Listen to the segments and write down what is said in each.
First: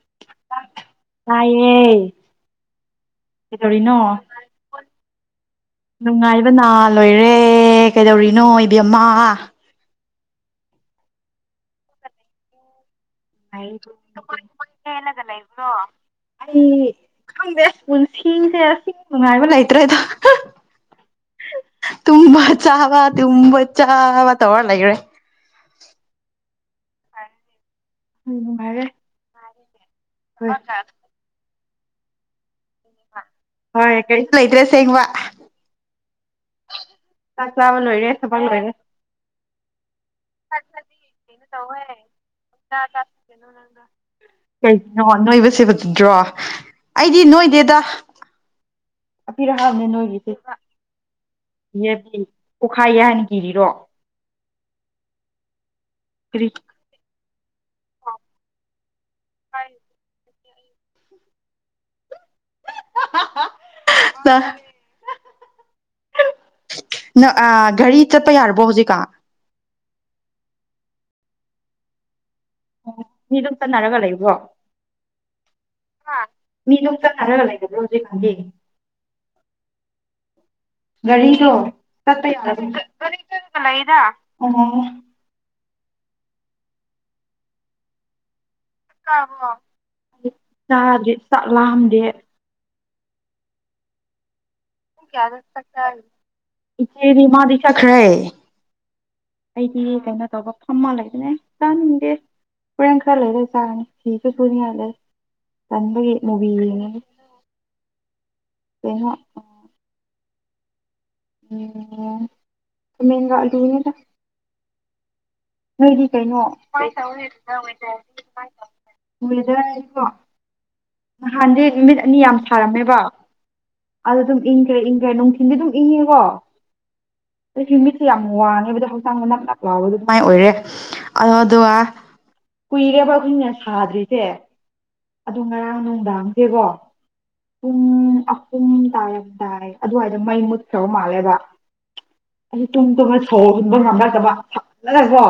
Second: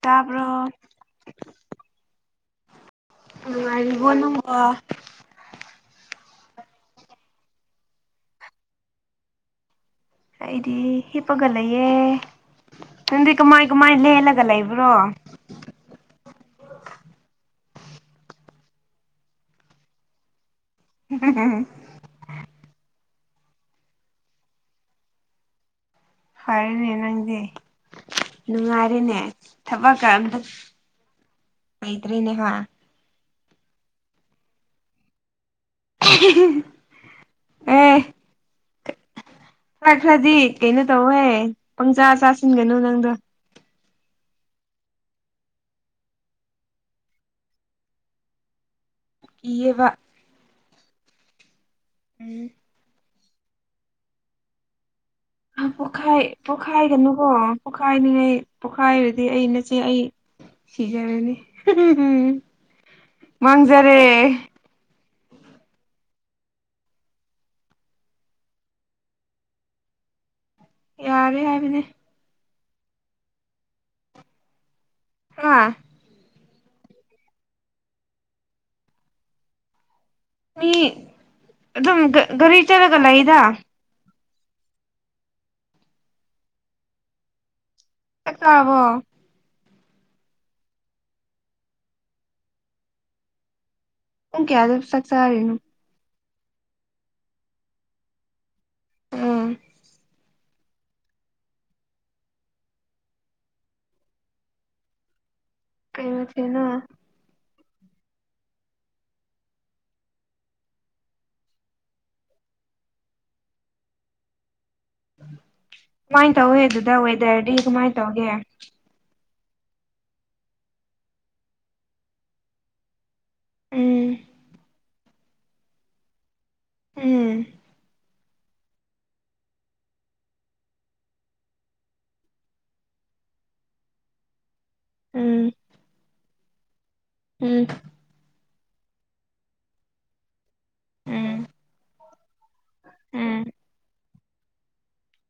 ꯇꯥꯕ꯭ꯔꯣ ꯇꯑꯌꯦꯦ ꯀꯗꯧꯔꯤꯅꯣ ꯅꯨꯡꯉꯥꯏꯔꯤꯕꯣ ꯅꯪꯕꯣ ꯅꯨꯡꯉꯥꯏꯕ ꯅꯥ ꯂꯣꯏꯔꯦ ꯀꯩꯗꯧꯔꯤꯅꯣ ꯏꯕꯦꯝꯃ ꯑꯩꯗꯤ ꯍꯤꯄꯒ ꯂꯩꯌꯦ ꯅꯪꯗꯤ ꯀꯃꯥꯏ ꯂꯩ ꯀꯃꯥꯏ ꯂꯦꯜꯂꯒ ꯂꯩꯕ꯭ꯔꯣ ꯍꯦꯜꯂꯒ ꯂꯩꯕ꯭ꯔꯣ ꯑꯩ ꯈꯪꯗꯦ ꯄꯨꯟꯁꯤꯁꯦ ꯑꯁꯤ ꯅꯨꯡꯉꯥꯏꯕ ꯂꯩꯇ꯭ꯔꯦꯗꯣ ꯇꯨꯃ ꯆꯥꯕ ꯇꯨꯝ ꯆ ꯇ ꯑꯣꯔꯂꯒ꯭ꯔꯦ ꯍꯥꯏꯔꯦꯅꯦ ꯅꯪꯗꯤꯦ ꯍꯣꯏ ꯅꯨꯡꯉꯥꯏꯔꯦ ꯅꯨꯡꯉꯥꯏꯔꯤꯅꯦ ꯊꯕ ꯀꯝꯗ ꯍꯣꯏ ꯑꯩꯩꯗ꯭ꯔꯤꯅꯦ ꯍꯥ ꯍꯣꯏ ꯀꯩꯁꯂꯗ꯭ꯔꯦ ꯁꯤꯦꯡꯒ ꯋꯥ [unintelligible] ꯆꯥꯛ ꯆꯥꯕ ꯑꯦ ꯂꯣꯏꯔꯦ ꯊꯄ ꯂꯣꯏꯔꯦ ꯈ꯭ꯔꯗꯤ ꯀꯩꯅꯣ ꯇꯧꯍꯦ ꯄꯪꯆꯥꯥ ꯆꯥꯁꯤꯟꯒꯅꯨ ꯅꯪꯗꯣ ꯀꯩꯒꯤꯅꯣ ꯅꯣꯏꯕꯁꯦ ꯐꯠꯇꯗ꯭ꯔꯣ ꯑꯩꯗꯤ ꯅꯣꯏꯗꯦꯗ ꯑꯄꯤꯔ ꯍꯥꯎꯅꯦ ꯀꯤꯌꯦꯕ ꯅꯣꯏꯒꯤꯁꯦ ꯌꯦ ꯐ ꯎꯝ ꯑꯣꯈꯥꯏ ꯍꯥꯏꯅꯤ ꯀꯤꯔꯤꯔꯣ ꯑ ꯄꯣꯈꯥꯏ ꯀꯔꯤ ꯄꯣꯈꯥꯏ ꯒꯥꯅꯨ ꯑꯣ ꯄꯣꯈꯥꯏꯅꯤꯡꯉꯩ ꯄꯣꯈꯥꯏ ꯗꯤ ꯑꯩꯩꯅꯆꯦ ꯑꯩ ꯁꯤꯖꯟꯅꯥꯅꯤ ꯃꯥꯡꯖꯔꯦ ꯅ ꯅ ꯘꯥꯔꯤ ꯆꯠꯄ ꯌꯥꯔꯕꯣ ꯍꯧꯖꯤꯛꯀꯥ ꯌꯥꯔꯦ ꯍꯥꯏꯕꯅꯦ ꯃꯤꯗꯨꯝ ꯆꯟꯅꯔꯒ ꯂꯩꯕ꯭ꯔꯣ ꯍꯥ ꯍꯥ ꯃꯤ ꯅꯣꯛꯊꯛ ꯊꯥꯗꯔꯥ ꯂꯩꯒꯗꯧꯗꯤ ꯃꯥꯟꯗꯦ ꯃꯤ ꯑꯗꯨꯝ ꯆꯠꯄ ꯌꯥꯔꯒ ꯂꯩꯗ ꯑꯣ ꯆꯥꯛ ꯆꯥꯔꯕꯣ ꯇꯕꯔꯣ ꯆꯥꯗꯔꯤ ꯆꯥꯛ ꯂꯥꯝꯗꯦ ꯄꯨꯡ ꯀꯌꯥꯗ ꯆꯥꯛ ꯆꯔꯤꯅꯣ ꯏꯆꯦꯗꯤ ꯃꯗꯤ ꯆꯠꯈ꯭ꯔꯦ ꯎꯝ ꯑꯩꯗꯤ ꯀꯩꯅꯣ ꯇꯧꯕ ꯐꯝꯃ ꯂꯩꯗꯨꯅꯦ ꯆꯥꯅꯤꯡꯗꯦ ꯍꯣꯔꯦꯟ ꯈꯔ ꯂꯩꯔꯦ ꯆꯥꯔꯅꯤ ꯐꯤꯁꯨ ꯁꯨꯅꯤꯉꯥꯏ ꯂꯩ ꯀꯩ ꯇꯟꯕꯒꯤ ꯃꯨꯕꯤ ꯃꯊꯦꯜꯅꯣ ꯌꯦꯡꯉꯒꯥ ꯀꯩꯅꯣ ꯈꯥꯃꯦꯟꯒ ꯑꯥꯂꯨ ꯅꯤꯗꯥ ꯅꯣꯏꯗꯤ ꯀꯃꯥꯏꯅ ꯀꯩꯅꯣ ꯇꯧꯋꯦ ꯑꯗꯨꯗ ꯀꯃꯥꯏꯅ ꯋꯦꯗꯔꯗꯤ ꯀꯃꯥꯏꯅ ꯇꯧꯒꯦ ꯇꯧꯋꯦ ꯋꯦꯗꯔ ꯀꯣ ꯅꯍꯥꯟꯗꯤ ꯅꯨꯃꯤꯠ ꯑꯅꯤ ꯌꯥꯝ ꯐꯥꯔꯝꯃꯦꯕ ꯎꯝ ꯑꯗꯨꯗꯨꯝ ꯏꯪꯈ꯭ꯔꯦ ꯏꯪ ꯀꯩ ꯅꯨꯡꯊꯤꯟꯗꯤ ꯑꯗꯨꯝ ꯏꯪꯉꯦꯀꯣ ꯎꯝ ꯑꯩꯗꯤ ꯃꯤꯠ ꯌꯥꯝ ꯋꯥꯡꯉꯤꯕꯗꯣ ꯍꯛꯆꯥꯡꯗ ꯅꯞ ꯅꯞ ꯂꯥꯎꯕꯗꯨ ꯑꯗꯨꯃꯥꯏꯅ ꯑꯣꯏꯔꯦ ꯑꯗꯣ ꯗꯨꯒ ꯀꯨꯏꯔꯦꯕ ꯑꯩꯈꯣꯏꯅ ꯁꯥꯗ꯭ꯔꯤꯁꯦ ꯑꯗꯨ ꯎꯝ ꯉꯔꯥꯡ ꯉꯔꯥꯡ ꯅꯨꯡꯗꯥꯡꯗꯤꯀꯣ ꯎꯝ ꯑꯗꯨꯨꯝ ꯇꯥꯏ ꯌꯥꯝ ꯇꯥꯏ ꯑꯗꯨꯋꯥꯏꯗ ꯃꯩ ꯃꯨꯠ ꯁꯧꯕ ꯃꯥꯜꯂꯦꯕ ꯎꯝ ꯎꯝ ꯂꯕꯣ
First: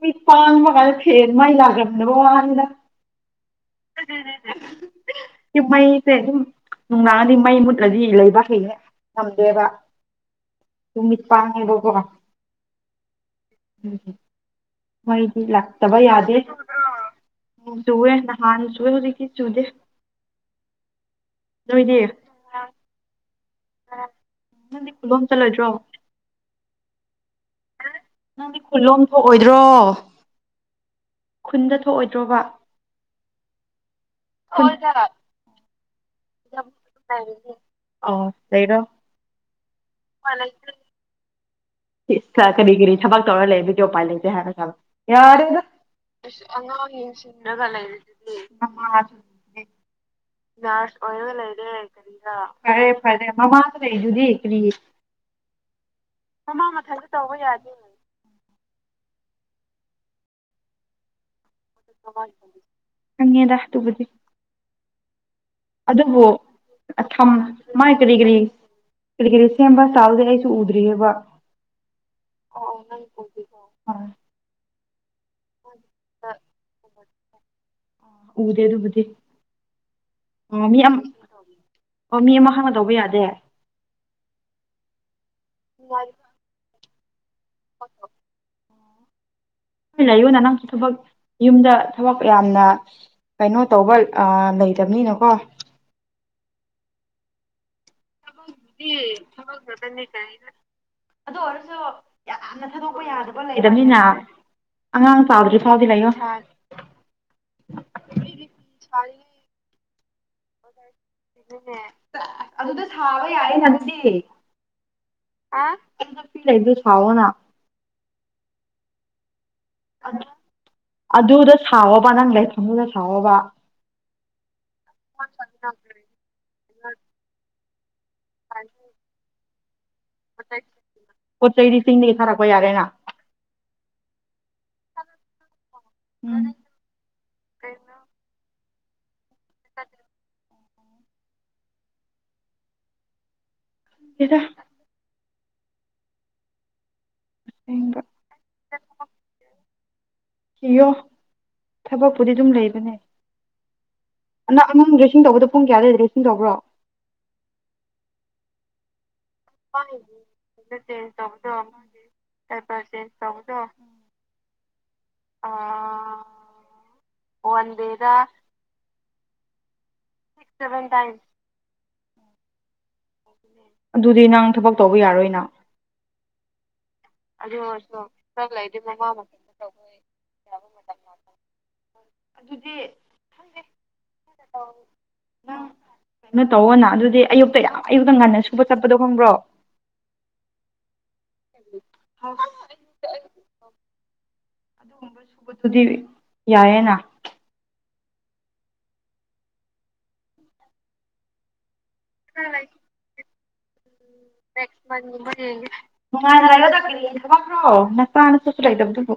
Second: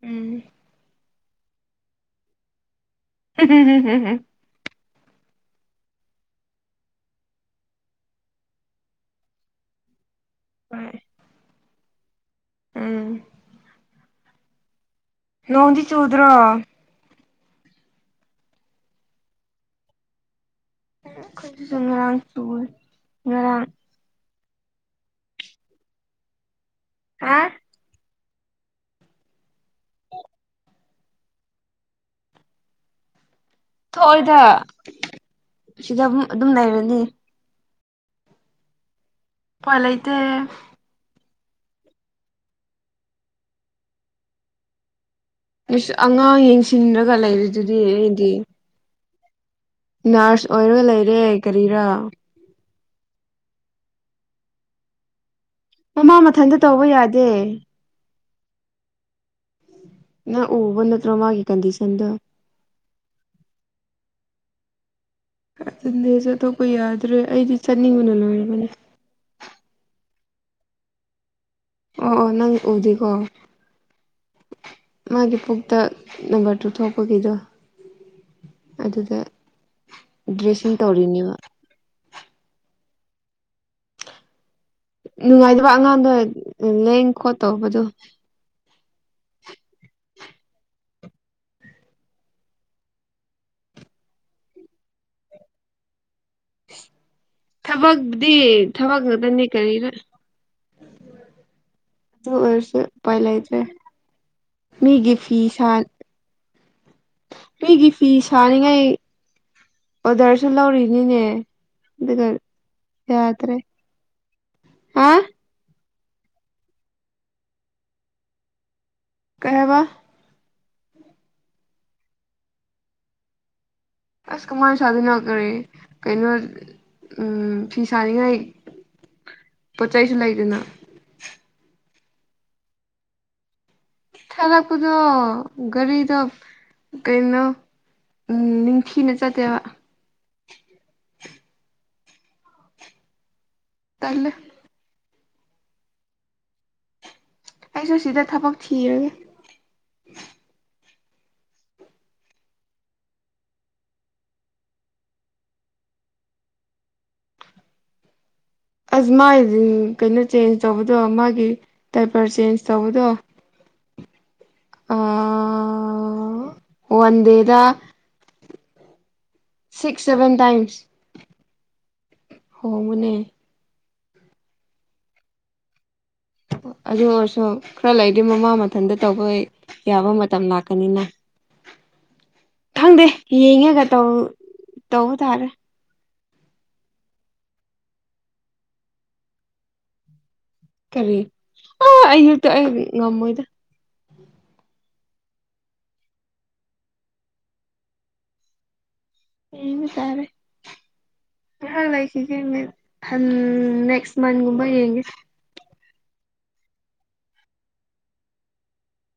ꯃꯤ ꯎꯝ ꯄꯥꯡ ꯉꯥꯏ ꯐꯦꯔ ꯃꯥꯏꯂꯒꯅꯕꯅꯤꯗ ꯎ ꯃꯥꯏ ꯁꯦ ꯑꯗꯨꯝ ꯅꯨꯡꯗꯥꯡꯉꯗꯤ ꯃꯩ ꯃꯨꯠꯂꯗꯤ ꯂꯩꯕ ꯍꯩꯩꯅ ꯉꯝꯗꯦꯕ ꯍꯣꯏ ꯇꯨꯃꯤꯠ ꯇꯥꯡꯏꯕꯣ ꯍ ꯎꯝ ꯎꯝ ꯍꯝ ꯃꯩꯗꯤ ꯅꯣꯡꯗꯤ ꯂꯥꯛꯇꯕ ꯆꯨꯗ꯭ꯔꯣ ꯌꯥꯗꯦ ꯁꯨꯋꯦ ꯅꯍꯥꯟ ꯁꯨꯋꯦ ꯍꯧꯖꯤ ꯁꯨꯗꯦ ꯁꯨ ꯉꯔꯥꯡ ꯁꯜ ꯉꯔꯥꯡ ꯅꯪꯗꯤ ꯈꯨꯂꯣꯝ ꯆꯜꯂꯗ꯭ꯔꯣ ꯍꯥ ꯗꯤ ꯈꯨꯂꯣ ꯊ ꯑꯣꯏ ꯭ꯔꯣ ꯈꯨꯟꯗ ꯊꯣꯛꯑꯣꯏꯗ꯭ꯔꯣꯕ ꯊꯣꯏꯗ ꯈꯨꯟ ꯁꯤꯗ ꯑꯗꯨꯝ ꯂꯩꯔꯅꯤ ꯑ ꯂꯩꯩꯔꯣ ꯎꯄꯥꯏ ꯂꯩꯇꯦ ꯀꯔꯤ ꯀꯔꯤ ꯊꯕꯛ ꯇꯧꯔ ꯂꯩꯕꯒꯤ ꯎꯄꯥꯏ ꯂꯩꯇꯦ ꯍꯥꯏꯕ ꯌꯥꯔꯦꯗ ꯑꯉꯥꯡ ꯑꯗꯨ ꯑꯉꯥꯡ ꯌꯦꯡꯁꯤꯟꯔꯒ ꯌꯦꯟꯁꯤꯜꯂꯒ ꯂꯩꯔꯤꯗꯨꯗꯤ ꯑꯩꯗꯤ ꯂꯩꯔꯦꯅꯦ ꯃꯃꯁꯦ ꯅꯔꯁ ꯑꯣꯏꯔꯣ ꯂꯩꯔꯦ ꯀꯔꯤꯔꯥ ꯐꯔꯦ ꯐꯔꯦ ꯃꯃꯥꯡꯗ ꯂꯩꯗꯨꯗꯤ ꯀꯔꯤ ꯅꯥꯃꯃꯠ ꯏꯊꯟꯇ ꯇꯧꯕ ꯌꯥꯗꯦ ꯅ ꯎꯕꯥ ꯅꯠꯇꯔꯣ ꯃꯥ ꯑꯉꯦꯗꯥ ꯇꯨꯕꯨ ꯁꯟꯗꯦꯁꯨ ꯑꯇꯣꯞꯄ ꯌꯥꯗ꯭ꯔꯦ ꯑꯗꯨꯕꯨꯝ ꯑꯩꯗꯤ ꯃꯥꯥꯏ ꯀꯔꯤ ꯆꯠꯅꯤꯡꯕꯅ ꯀꯔꯤ ꯂꯣꯏꯔꯕꯅꯦ ꯀꯔꯤ ꯀꯔꯤ ꯁꯦꯝꯕ ꯆꯥꯗꯦ ꯑꯩ ꯆ ꯎꯗ꯭ꯔꯤꯑꯕ ꯑꯣ ꯑꯣ ꯅꯪ ꯎꯗꯤꯀꯣ ꯃꯥꯒꯤ ꯄꯨꯛꯇ ꯅꯝꯕꯔ ꯇꯨ ꯊꯣꯛ ꯄꯒꯤꯗꯣ ꯎꯗꯦ ꯑꯗꯨꯕꯨꯗꯤ ꯑ ꯗ꯭ꯔꯦꯁꯤꯡ ꯃꯤ ꯑꯃ ꯇꯧꯔꯤꯅꯦꯕ ꯑꯣ ꯃꯤ ꯑꯃ ꯍꯛꯅ ꯇꯧꯕꯥ ꯌꯥꯗꯦ ꯅꯨꯡꯉꯥꯏꯇꯕ ꯑꯉꯥꯡꯗꯣ ꯂꯦꯡ ꯈꯣꯠ ꯇꯧꯕꯗꯣ ꯑꯩ ꯂꯩꯌꯨ ꯅ ꯅꯪꯁꯨ ꯊꯕꯛ ꯌꯨꯝꯗ ꯊꯕꯛ ꯌꯥꯝꯅ ꯀꯩꯅꯣ ꯇꯧꯕ ꯂꯩꯇꯕꯅꯤꯅꯀꯣ ꯊꯕꯛ ꯊ ꯈꯛꯇꯅꯤ ꯀꯔꯤꯔ ꯑꯗꯨ ꯑꯣꯏꯔꯁꯨ ꯑꯗꯨ ꯌꯥꯝꯅ ꯑꯣꯏꯔꯁꯨ ꯊꯥꯗꯣꯛꯄ ꯎꯄꯥꯏ ꯌꯥꯗꯕ ꯂꯩꯇ꯭ꯔꯦ ꯂꯩꯗꯕꯅꯤꯅ ꯃꯤꯒꯤ ꯑꯉꯥꯡ ꯐꯤ ꯆꯥꯎꯗ꯭ꯔꯤ ꯁꯥ ꯐꯥꯎꯗꯤ ꯂꯩꯉꯣ ꯁꯥ ꯃꯤꯒꯤ ꯐꯤ ꯁꯥꯅꯤꯡꯉꯥꯏ ꯑꯣꯗꯔꯁꯨ ꯂꯧꯔꯤꯅꯤꯅꯦ ꯑꯗꯨꯒ ꯑꯗꯨꯗ ꯁꯥꯕ ꯌꯥꯗ꯭ꯔꯦ ꯌꯥꯏꯌꯦ ꯅ ꯑꯗꯨꯗꯤ ꯍꯥ ꯑ ꯑꯩ ꯐꯤ ꯂꯩ ꯑꯗꯨ ꯐꯑꯣꯣꯅ ꯀꯍꯋꯥ ꯑꯗꯨꯗ ꯁꯥꯎꯕ ꯅꯪ ꯂꯥꯏꯐꯝꯗꯨꯗ ꯁꯥꯎꯑꯣꯕ ꯑꯁ ꯀꯨꯃꯔ ꯁꯥꯗꯨꯅꯈꯦ ꯀꯩꯅꯣ ꯎꯝ ꯆꯅꯤꯉꯏ ꯄꯣꯠ ꯆꯩꯁꯨ ꯂꯩꯗꯅ ꯄꯣꯠ ꯆꯩ ꯂꯤꯁꯤꯡꯗꯒꯤ ꯊꯥꯔꯛꯄ ꯌꯥꯔꯦꯅ ꯈꯂꯥꯛꯄꯗꯣ ꯒꯥꯔꯤꯗ ꯎꯝ ꯀꯩꯅꯣ ꯊꯅ ꯆ ꯇꯦꯕ ꯇꯜꯂꯦ ꯁꯤꯗ ꯑꯩꯁꯨ ꯑꯁꯦꯡꯕ ꯁꯤꯗ ꯊꯕꯛ ꯊꯤꯔꯒꯦ ꯏꯌꯣ ꯊꯕꯛꯄꯨꯗꯤ ꯑꯗꯨꯝ ꯂꯩꯕꯅꯦ ꯅꯪ ꯑꯃꯥꯡ ꯗ꯭ꯔꯦꯁꯤꯡ ꯇꯧꯕꯗꯣ ꯄꯨꯡ ꯀꯌꯥꯗꯋꯥ ꯗ꯭ꯔꯦꯁꯤꯡ ꯇꯧꯕ꯭ꯔꯣ ꯑꯁ ꯃꯥꯒꯤ ꯀꯩꯅꯣ ꯆꯦꯟꯖ ꯇꯧꯕꯗꯣ ꯃꯥꯒꯤ ꯇꯥꯏꯄꯔ ꯆꯦꯟꯖ ꯇꯧꯕꯗꯣ ꯑ ꯋꯥꯟ ꯗꯦꯗ ꯋꯥꯗꯦꯗ ꯁꯤꯛꯁ ꯁꯦꯚꯦꯟ ꯇꯥꯏꯝꯁ ꯍ ꯄꯨꯅꯦ ꯑꯗꯨꯗꯤ ꯅꯪ ꯊꯕꯛ ꯇꯧꯕ ꯌꯥꯔꯣꯏꯅ ꯑꯣ ꯑꯗꯨ ꯑꯣꯏꯔꯁꯨ ꯈꯔ ꯂꯩꯗꯤ ꯃꯃꯥ ꯃꯊꯟꯇ ꯇꯧꯕ ꯌꯥꯕ ꯃꯇꯝ ꯂꯥꯛꯀꯅꯤꯅ ꯑꯗꯨꯗꯤ ꯈꯪꯗꯦ ꯌꯦꯡꯑꯒ ꯇꯧ ꯇꯧꯕ ꯇꯥꯔꯦ꯫ ꯀꯩꯅꯣ ꯇꯧꯑꯣꯅꯥ ꯑꯗꯨꯗꯤ ꯑꯌꯨꯛꯇ ꯌꯥꯝ ꯑꯌꯨꯛꯇ ꯉꯟꯅ ꯁꯨꯕ ꯆꯠꯄꯗꯣ ꯈꯪꯕ꯭ꯔꯣ꯫ ꯀꯔꯤ ꯑ ꯑꯛꯇ ꯑꯩ ꯉꯝꯃꯣꯏꯗ ꯑꯗꯨꯒꯨꯝꯕ ꯁꯨꯕꯗꯨꯗꯤ ꯌꯥꯏꯌꯦꯅ ꯎꯝ ꯇꯥꯔꯦ ꯉꯍꯥꯛ ꯂꯩ ꯁꯤꯒꯤ ꯎꯝ ꯅꯦꯛꯁ ꯃꯟꯒꯨꯝꯕ ꯅꯦꯛꯁ ꯌꯦꯡꯒꯦ ꯃꯟ ꯌꯦꯒꯦ ꯅꯨꯡꯉꯥꯏꯅꯔꯒꯗ ꯊꯕꯕ꯭ꯔꯣ ꯅꯆꯥ ꯅꯁꯨꯁꯨ ꯂꯩꯗꯕꯗꯕꯨ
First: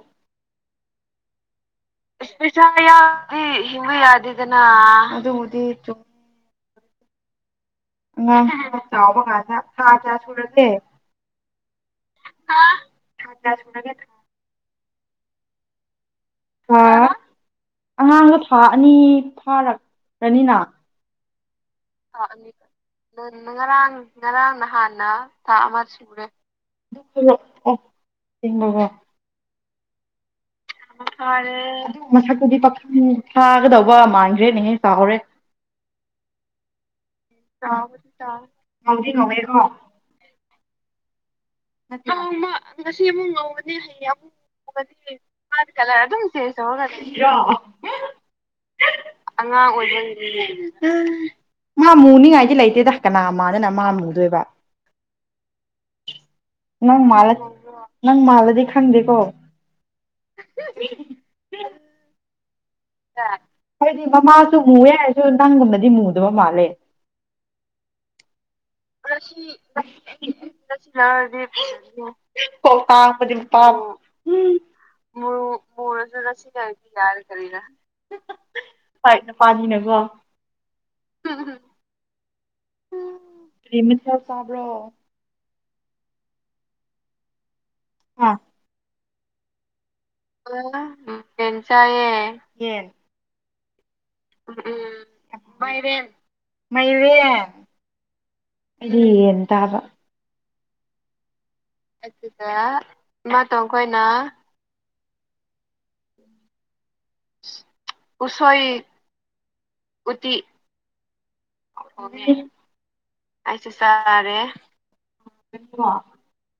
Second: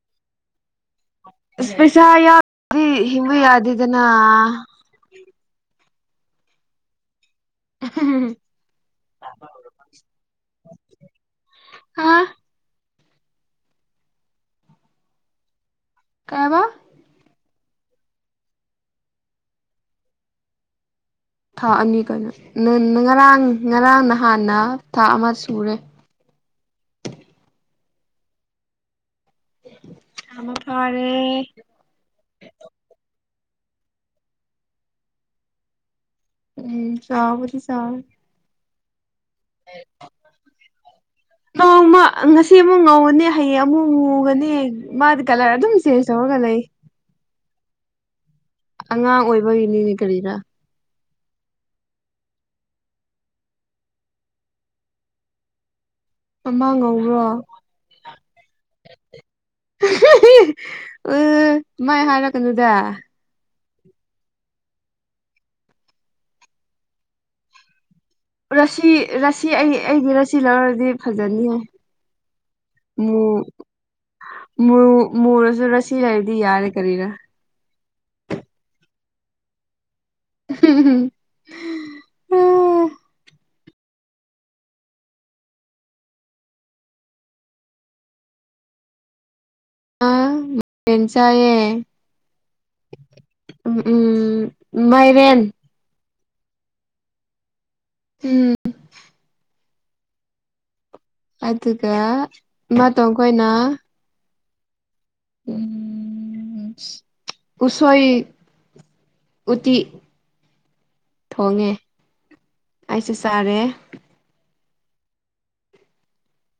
ꯑꯁ ꯄꯩꯁꯥ ꯁ ꯌꯥꯎꯗꯤ ꯌꯥ ꯍꯤꯡꯕ ꯍ ꯌꯥꯗꯦꯗꯅ ꯌꯥꯗꯗꯅ ꯊ ꯆ [unintelligible] ꯑꯗ ꯈꯥ ꯆ ꯍꯥ [unintelligible] ꯊꯥꯟꯅꯥ ꯁꯨꯅꯒꯦ ꯊꯥ [unintelligible] ꯀꯩꯕ ꯍꯥꯥ ꯑꯉꯥꯡꯗꯣ ꯊꯥ ꯑꯅꯤ ꯐꯥꯔꯛꯀꯅꯤꯅꯥ꯫ ꯊꯥ ꯊꯥ ꯀꯩꯅꯣ ꯑꯅꯤ ꯉꯔꯥꯡ ꯉꯔꯥꯡ ꯉꯔꯥꯡ ꯅꯍꯥꯟꯅ ꯊꯥ ꯅꯍꯥꯟꯅ ꯑꯃ ꯊꯥ ꯁꯨꯔꯦ ꯑꯃ ꯁꯨꯔꯦ ꯁꯦꯡꯕꯀꫭ꯫ ꯐꯥꯔꯦ ꯃꯊ ꯇꯨꯗꯤ ꯄ ꯊꯥꯒꯗꯧꯕ ꯃꯥꯟꯈ꯭ꯔꯦꯅꯦꯍꯦ ꯆꯥꯍꯧꯔꯦ ꯎꯝ ꯆꯥꯎꯥꯎꯕꯗꯤ ꯁꯥꯥꯎ ꯍ [unintelligible] ꯉꯋꯦꯀꯣ ꯅꯃ ꯉꯁꯤ ꯑꯃꯨꯛ ꯉꯧꯒꯅꯤ ꯍꯌꯦꯡ ꯑꯃꯨꯛ ꯉꯨꯒꯅꯤ ꯃꯥꯗꯤ ꯀꯂꯔ ꯑꯗꯨꯝ ꯆꯦꯟꯖ ꯇꯧꯔꯒ ꯂꯩ ꯣ [unintelligible] ꯑꯉꯥꯡ ꯑꯣꯏꯕꯒꯤꯅꯤꯅꯦ ꯀꯔꯤꯗ ꯃꯥ ꯃꯨꯅꯤꯉꯥꯏꯗꯤ ꯂꯩꯇꯦꯗ ꯀꯅꯥ ꯃꯥꯗꯅ ꯃꯥ ꯃꯨꯗꯣꯏꯕ꯫ ꯃꯃꯥꯡ ꯅꯪ ꯉꯧꯕ꯭ꯔꯣ ꯃꯥꯜꯂ ꯅꯪ ꯃꯥꯜꯂꯗꯤ ꯈꯪꯗꯦꯀꯣ ꯎ ꯃꯥꯏ ꯍꯥꯏꯔꯛꯄ ꯗꯥ ꯍꯥꯏꯗꯤ ꯃꯃꯥꯁꯨ ꯃꯨꯑꯦ ꯍꯥꯏꯔꯁꯨ ꯅꯪꯒꯨꯝꯅꯗꯤ ꯃꯨꯗꯕ ꯃꯥꯜꯂꯦ꯫ ꯔꯁꯤ ꯔꯁꯤ ꯑꯩ ꯑꯩꯒꯤ ꯔꯁꯤ ꯂꯧꯔꯗꯤ ꯐꯖꯅꯤꯍꯦ ꯃꯨ ꯃꯨ ꯃꯨꯔꯁꯨ ꯔꯁꯤ ꯂꯩꯔꯗꯤ ꯌꯥꯔꯦ ꯀꯔꯤꯔꯥ [inaudible] ꯍꯣꯏ ꯅꯨꯄꯥꯅꯤꯅꯀꯣ [unintelligible] [inaudible] ꯀꯔꯤ ꯃꯊꯦꯜ ꯆꯕ꯭ꯔꯣ ꯑꯥ ꯑꯥꯥ ꯃꯥꯏꯔꯦꯟ ꯆꯥꯏꯌꯦ ꯌꯦꯟ ꯆꯥꯏꯌꯦ ꯌꯦꯟ ꯑꯣ ꯎꯝ ꯃꯥꯏꯔꯦꯟ ꯃꯥꯏꯔꯦꯟ ꯑꯩꯗꯤ ꯍꯟ ꯇꯥꯕ ꯑꯗꯨꯒ ꯏꯃꯥꯇꯣꯟꯈꯣꯏꯅ ꯎꯝ ꯎꯁꯣꯏ ꯎꯇꯤ ꯊꯣꯡꯉꯦ ꯑꯩꯁꯨ ꯆꯥꯔꯦ [inaudible]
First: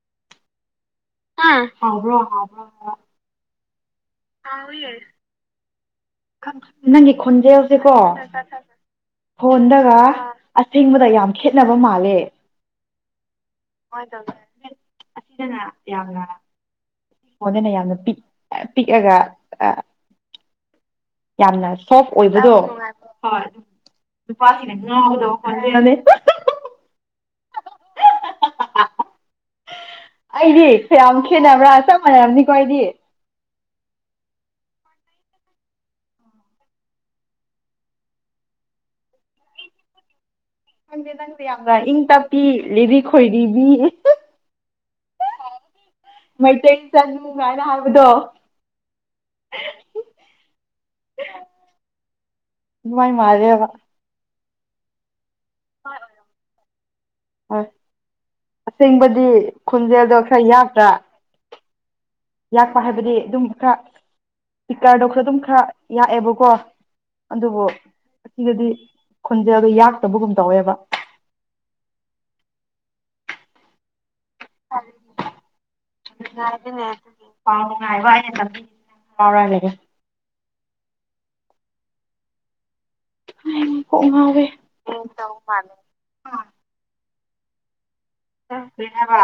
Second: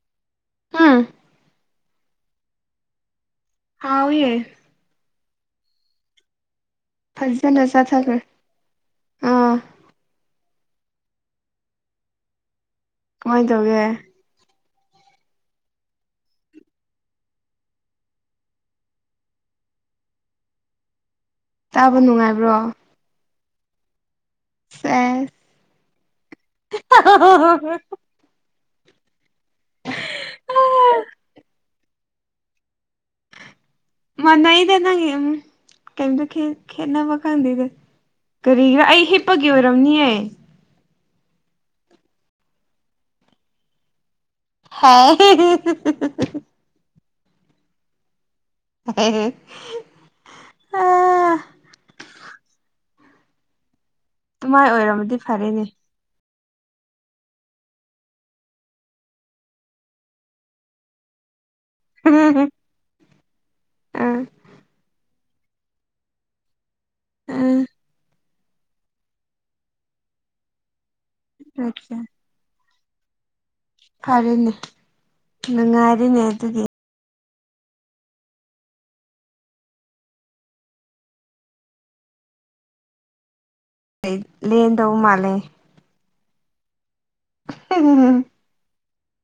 ꯍꯥ ꯍꯥꯎꯕ꯭ꯔꯣ ꯍꯥꯎꯕ꯭ꯔꯣ ꯍꯥꯎꯋꯦ ꯍꯥꯎꯋꯦ ꯈꯪ ꯅꯪꯒꯤ ꯐꯖꯅ ꯈꯣꯟꯖꯦꯜ ꯁꯦꯀꯣ ꯆꯥꯊꯈ꯭ꯔꯦ ꯑꯥ ꯐꯣꯟꯗꯒ ꯑꯁꯦꯡꯕꯗ ꯌꯥꯝ ꯈꯦꯠꯅꯕ ꯃꯥꯜꯂꯦ ꯀꯃꯥꯏꯅ ꯇꯧꯒꯦ ꯅꯨꯉꯥꯏꯇꯕꯅꯦ ꯑꯁꯤꯗꯅ ꯌꯥꯝꯅ ꯐꯣꯟꯗꯅ ꯌꯥꯝꯅ ꯄꯤꯛ ꯄꯤꯛꯑꯒ ꯑ ꯌꯥꯝꯅ ꯆꯥꯕ ꯁꯣꯐ ꯑꯣꯏꯕꯗꯣ ꯅꯨꯡꯉꯥꯏꯕ꯭ꯔꯣ ꯍꯣꯏ ꯅꯨꯄꯥꯁꯤꯡꯅ ꯁꯦꯁ ꯉꯥꯎꯒꯗꯕ ꯈꯣꯟꯖꯦꯜꯅꯦ [unintelligible] ꯑꯩꯗꯤ ꯌꯥꯝ ꯈꯦꯠꯅꯕ꯭ꯔꯥ ꯆꯞ ꯃꯥꯟꯅꯔꯝꯅꯤꯀꯣ ꯑꯩꯗꯤ ꯃꯥꯟꯅꯩꯗ ꯅꯪ ꯀꯩꯇ ꯈꯦꯠꯅꯕ ꯈꯪꯗꯦꯗ ꯀꯔꯤꯒꯤꯔꯥ ꯑꯩ ꯍꯤꯞꯄꯒꯤ ꯑꯣꯏꯔꯝꯅꯤꯌꯦꯦ ꯈꯪꯗꯦ ꯅꯪꯗꯦ ꯌꯥꯝꯅ ꯏꯪ ꯇꯞꯄꯤ ꯂꯤꯔꯤ ꯈꯣꯏꯔꯤꯕꯤ ꯍ [inaudible] [unintelligible] ꯆꯥꯅꯨ ꯀꯥꯏꯅ ꯍꯥꯏꯕꯗꯣ ꯑꯗꯨꯃꯥꯏ ꯑꯗꯨꯃꯥꯏ ꯃꯥꯜꯂꯦꯕ ꯑꯗꯨꯃꯥꯏ ꯑꯣꯏꯔꯝꯃꯗꯤ ꯐꯔꯦꯅꯦ ꯍꯣꯏ ꯑꯁꯦꯡꯕꯗꯤ ꯈꯣꯟꯖꯦꯜꯗꯣ ꯈꯔ ꯌꯥꯄ꯭ꯔꯥ ꯎꯝ ꯌꯥꯛꯄ ꯍꯥꯏꯕꯗꯤ ꯑꯗꯨꯝ ꯏꯀꯥꯔꯣꯛꯈꯔꯗꯨꯝ ꯈꯔ ꯌꯥꯛꯑꯦꯕꯀꯣ ꯑꯗꯨꯕꯨ ꯎꯝ ꯑꯁꯤꯒꯗꯤ ꯈꯨꯟꯁꯦ ꯑꯗꯨꯗꯣ ꯌꯥꯛꯇꯕꯒꯨꯝ ꯇꯧꯋꯦꯕ ꯑꯆꯥ ꯐꯔꯦꯅꯦ ꯅꯨꯡꯉꯥꯏꯔꯤꯅꯦ ꯑꯗꯨꯒꯤ ꯄꯥꯎ ꯅꯨꯡꯉꯥꯏꯕ ꯑꯩꯥꯉꯥꯎꯔꯂꯩꯔꯦ ꯀꯣꯛ ꯂꯦꯟ ꯉꯥꯎꯋꯦ ꯂꯦꯟ ꯇꯧꯕꯃꯥꯜꯂꯦ [inaudible] ꯀꯔꯤꯍꯥꯏꯕ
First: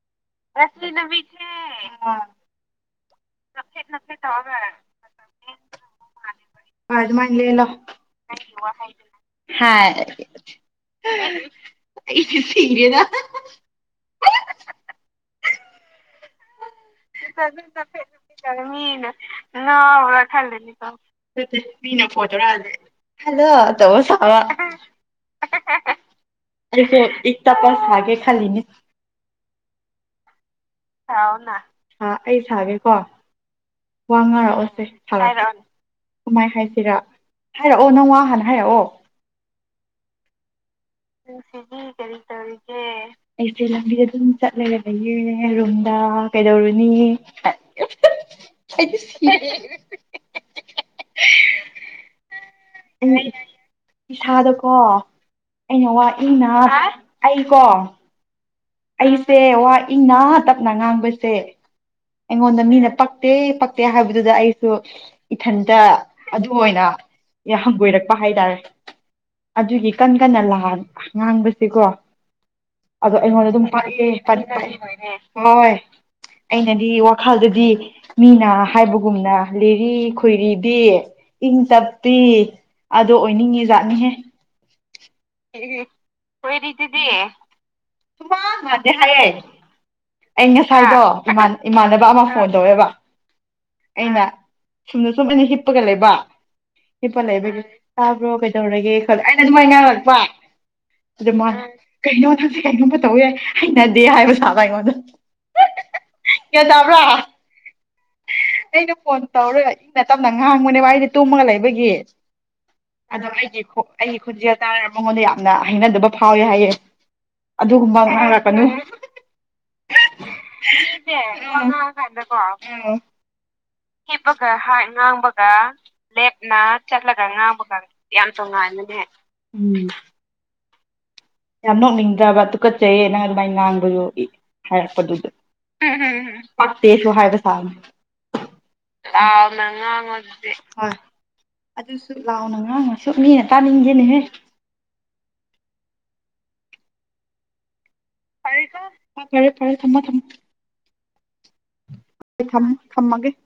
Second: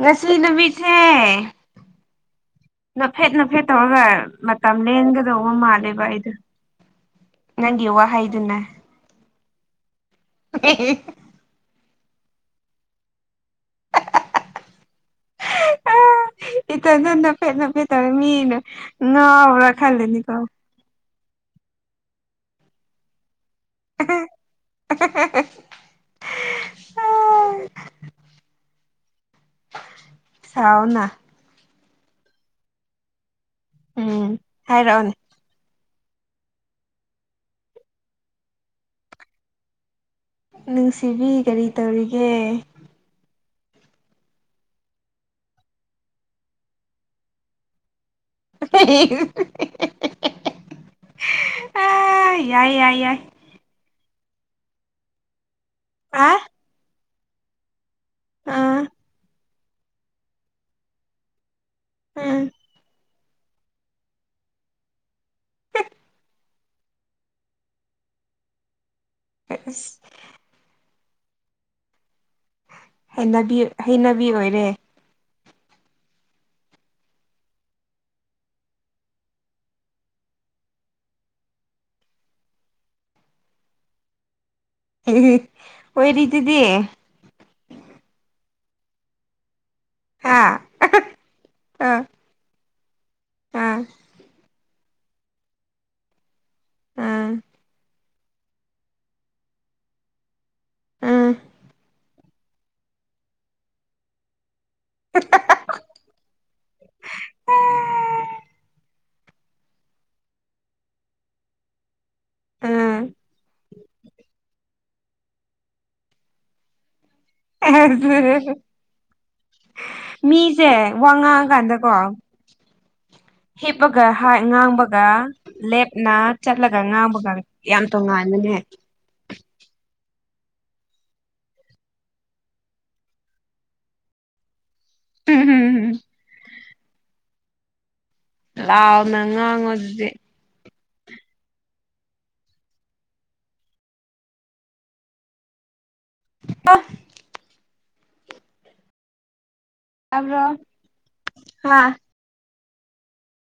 ꯉꯁꯤ ꯅꯨꯃꯤꯠꯁꯦ ꯑꯥ ꯅꯐꯦꯠ ꯅꯐꯦꯠ ꯇꯧꯔꯒ ꯃꯇꯝ ꯂꯦꯟꯒꯗꯧꯕ ꯃꯥꯜꯂꯦꯕ ꯑꯩꯗꯣ ꯍꯣꯏ ꯑꯗꯨꯃꯥꯏꯅ ꯅꯪꯒꯤ ꯋꯥꯍꯩꯗꯨꯅ ꯍꯥꯥꯏ [inaudible] ꯑꯩ ꯁꯤꯔꯦꯗ [inaudible] ꯏꯊꯟꯅ ꯅꯣꯛꯐꯦꯠ ꯅꯣꯛꯐꯦꯠ ꯃꯤꯅ ꯉꯥꯎꯕꯔꯥ ꯈꯜꯂꯅꯤꯀꯣ ꯑꯗꯨ ꯃꯤꯅ ꯐꯣꯟꯇꯧꯔꯛꯂꯦ ꯍꯜꯂꯣ ꯇꯧꯕ ꯁꯥꯕ ꯑꯩꯁꯨ ꯏꯪ ꯇꯞꯄ ꯁꯥꯒꯦ ꯈꯜꯂꯤꯅꯦ ꯁꯥꯎꯅ ꯁꯥꯎꯅ ꯍꯥ ꯑꯩ ꯁꯥꯒꯦꯀꯣ ꯋꯥ ꯎꯝ ꯉꯥꯡꯔꯛꯑꯣꯁꯦ ꯍꯥꯏꯔꯛꯑꯣꯅꯦ ꯀꯃꯥꯏ ꯍꯥꯏꯁꯤꯔꯥ ꯍꯥꯏꯔꯛꯑꯣ ꯅꯪꯋꯥꯍꯥꯟ ꯍꯥꯏꯔꯛꯑꯣ ꯅꯨꯡꯁꯤꯕꯤ ꯀꯔꯤ ꯇꯧꯔꯤꯒꯦ ꯑꯩꯁꯦ ꯂꯝꯕꯤꯗ ꯑꯗꯨꯝ ꯆꯠꯂꯒ ꯂꯩꯌꯦ ꯔꯨꯝꯗ ꯀꯩꯗꯧꯔꯨꯅꯤ ꯑ ꯌꯥꯏ ꯌꯥꯏ ꯌꯥꯏ ꯑꯩ ꯏꯁꯥꯗꯀꯣ ꯑꯩꯅ ꯋꯥ ꯑ ꯏꯪꯅ ꯑꯩꯀꯣ ꯑꯥ ꯑꯩꯁꯦ ꯋꯥ ꯏꯪꯅ ꯇꯞꯅ ꯉꯥꯡꯕꯁꯦ ꯎꯝ ꯑꯩꯉꯣꯟꯗ ꯃꯤꯅ ꯄꯛ ꯄꯛꯇꯦ ꯄꯛꯇꯦ ꯍꯥꯏꯕꯗꯨꯗ ꯑꯩꯁꯨ ꯏꯊꯟꯇ ꯑꯗꯨ ꯑꯣꯏꯅ ꯍꯪꯒꯣꯏꯔꯛꯄ ꯍꯥꯏꯇꯥꯔꯦ ꯑꯗꯨꯒꯤ ꯑꯁ ꯀꯟ ꯀꯟꯅ ꯂ [unintelligible] ꯉꯥꯡꯕꯁꯦꯀꯣ ꯑꯗꯣ ꯑꯩꯉꯣꯟꯗ ꯍꯩꯅꯕꯤ ꯑꯗꯨꯝ ꯍꯩꯅꯕꯤ ꯑꯣꯏꯔꯦ [unintelligible] ꯍꯣꯏ ꯑꯩꯅ ꯗꯤ ꯋꯥꯈꯜꯗꯗꯤ ꯃꯤꯅ ꯍꯥꯏꯕꯒꯨꯝꯅ ꯂꯤꯔꯤ ꯈꯣꯏꯔꯤꯗꯤ ꯏꯪ ꯇꯞꯄꯤ ꯑꯗꯣ ꯑꯣꯏꯅꯤꯡꯉꯤꯖꯥꯠꯅꯤꯍꯦ [unintelligible] ꯑꯣꯏꯔꯤꯗꯨꯗꯤ ꯑꯗꯤ ꯍꯥꯌꯦ [unintelligible] ꯍꯥ ꯑꯩ ꯉꯁꯥꯏꯗꯣ ꯏꯃꯥꯟ ꯑ ꯏꯃꯥꯟꯅꯕ ꯑꯃ ꯐꯣꯟ ꯇꯧꯋꯦꯕ ꯑꯥ ꯑꯩꯅ ꯁꯨꯝꯅ ꯁꯨꯝ ꯑꯅꯤ [unintelligible] ꯍꯤꯞꯄꯒ ꯂꯩꯕ ꯍꯤꯞꯄꯥ ꯑꯥ ꯂꯩꯕꯒꯤ [unintelligible] ꯇꯥꯕ꯭ꯔꯣ ꯀꯩꯗꯧꯔꯒꯦ ꯈ [unintelligible] ꯑꯩꯅ ꯑꯗꯨꯃꯥꯏꯅ ꯏ [unintelligible] ꯑꯗꯨ ꯑꯥ ꯃꯥ [unintelligible] ꯀꯩꯅꯣ ꯅꯪꯁꯦ ꯀꯩꯅꯣꯝꯃ ꯇꯧꯑꯦ ꯍꯩꯅꯗꯦ ꯍꯥꯏꯕ ꯁꯥꯕ ꯑꯩꯉꯣꯟꯗ ꯀꯌꯥ ꯇꯥꯕ꯭ꯔꯥ [unintelligible] ꯑꯩꯅ ꯐꯣꯟ ꯇꯧꯔ ꯏꯪꯅ ꯇꯞꯅ ꯉꯍꯥꯡꯕꯅꯦꯕ ꯑꯩꯅ ꯇꯨꯝꯃꯒ ꯂꯩꯕꯒꯤ ꯎꯝ ꯑꯗꯣ ꯑꯩꯒꯤ ꯑꯩꯒꯤ ꯈꯣꯟꯖꯦꯜ ꯇꯥ [unintelligible] ꯃꯉꯣꯟꯗ ꯌꯥꯝꯅ ꯍꯩꯅꯗꯕ ꯐꯥꯎꯋꯦ ꯍꯥꯏꯌꯦ ꯑꯗꯨꯒꯨꯝꯕ ꯉꯥꯡꯔꯛꯀꯅꯨ ꯃꯤꯁꯦ ꯋꯥ ꯉꯥꯡꯀꯥꯟꯗꯀꯣ ꯎꯝ ꯍꯤꯞꯄꯒ ꯍꯥꯏ ꯉꯥꯡꯕꯒ ꯂꯦꯞꯅ ꯆꯠꯂꯒ ꯉꯥꯡꯕꯒ ꯌꯥꯝ ꯇꯣꯡꯉꯥꯟꯕꯅꯦ ꯎ ꯌꯥꯝ ꯅꯣꯛꯅꯤꯡꯗ꯭ꯔꯕ ꯇꯨꯀꯠꯆꯩꯌꯦ ꯅꯪ ꯑꯗꯨꯃꯥꯏꯅ ꯉꯥꯡꯕꯗꯣ ꯏ [unintelligible] ꯍꯥꯏꯔꯛꯄꯗꯨꯗ ꯎ [unintelligible] ꯄꯛꯇꯦꯁꯨ ꯍꯥꯏꯕ ꯊ [unintelligible] ꯂꯥꯎꯅ ꯉꯥꯡꯉꯣ ꯑꯗꯨꯗꯤ ꯍꯣꯏ ꯑꯗꯨꯁꯨ ꯂꯥꯎꯅ ꯉꯥꯡꯉꯁꯨ ꯃꯤꯅ ꯇꯥꯅꯤꯡꯗꯅꯦꯍꯦ ꯀ [unintelligible] ꯍꯔꯦ ꯀꯣ ꯍ [unintelligible] [inaudible] ꯊꯃꯣ ꯊꯃꯣ [unintelligible] ꯇꯥꯕ꯭ꯔꯣ ꯍꯥ [unintelligible] ꯊꯃ ꯊꯃꯥꯒꯦ [unintelligible]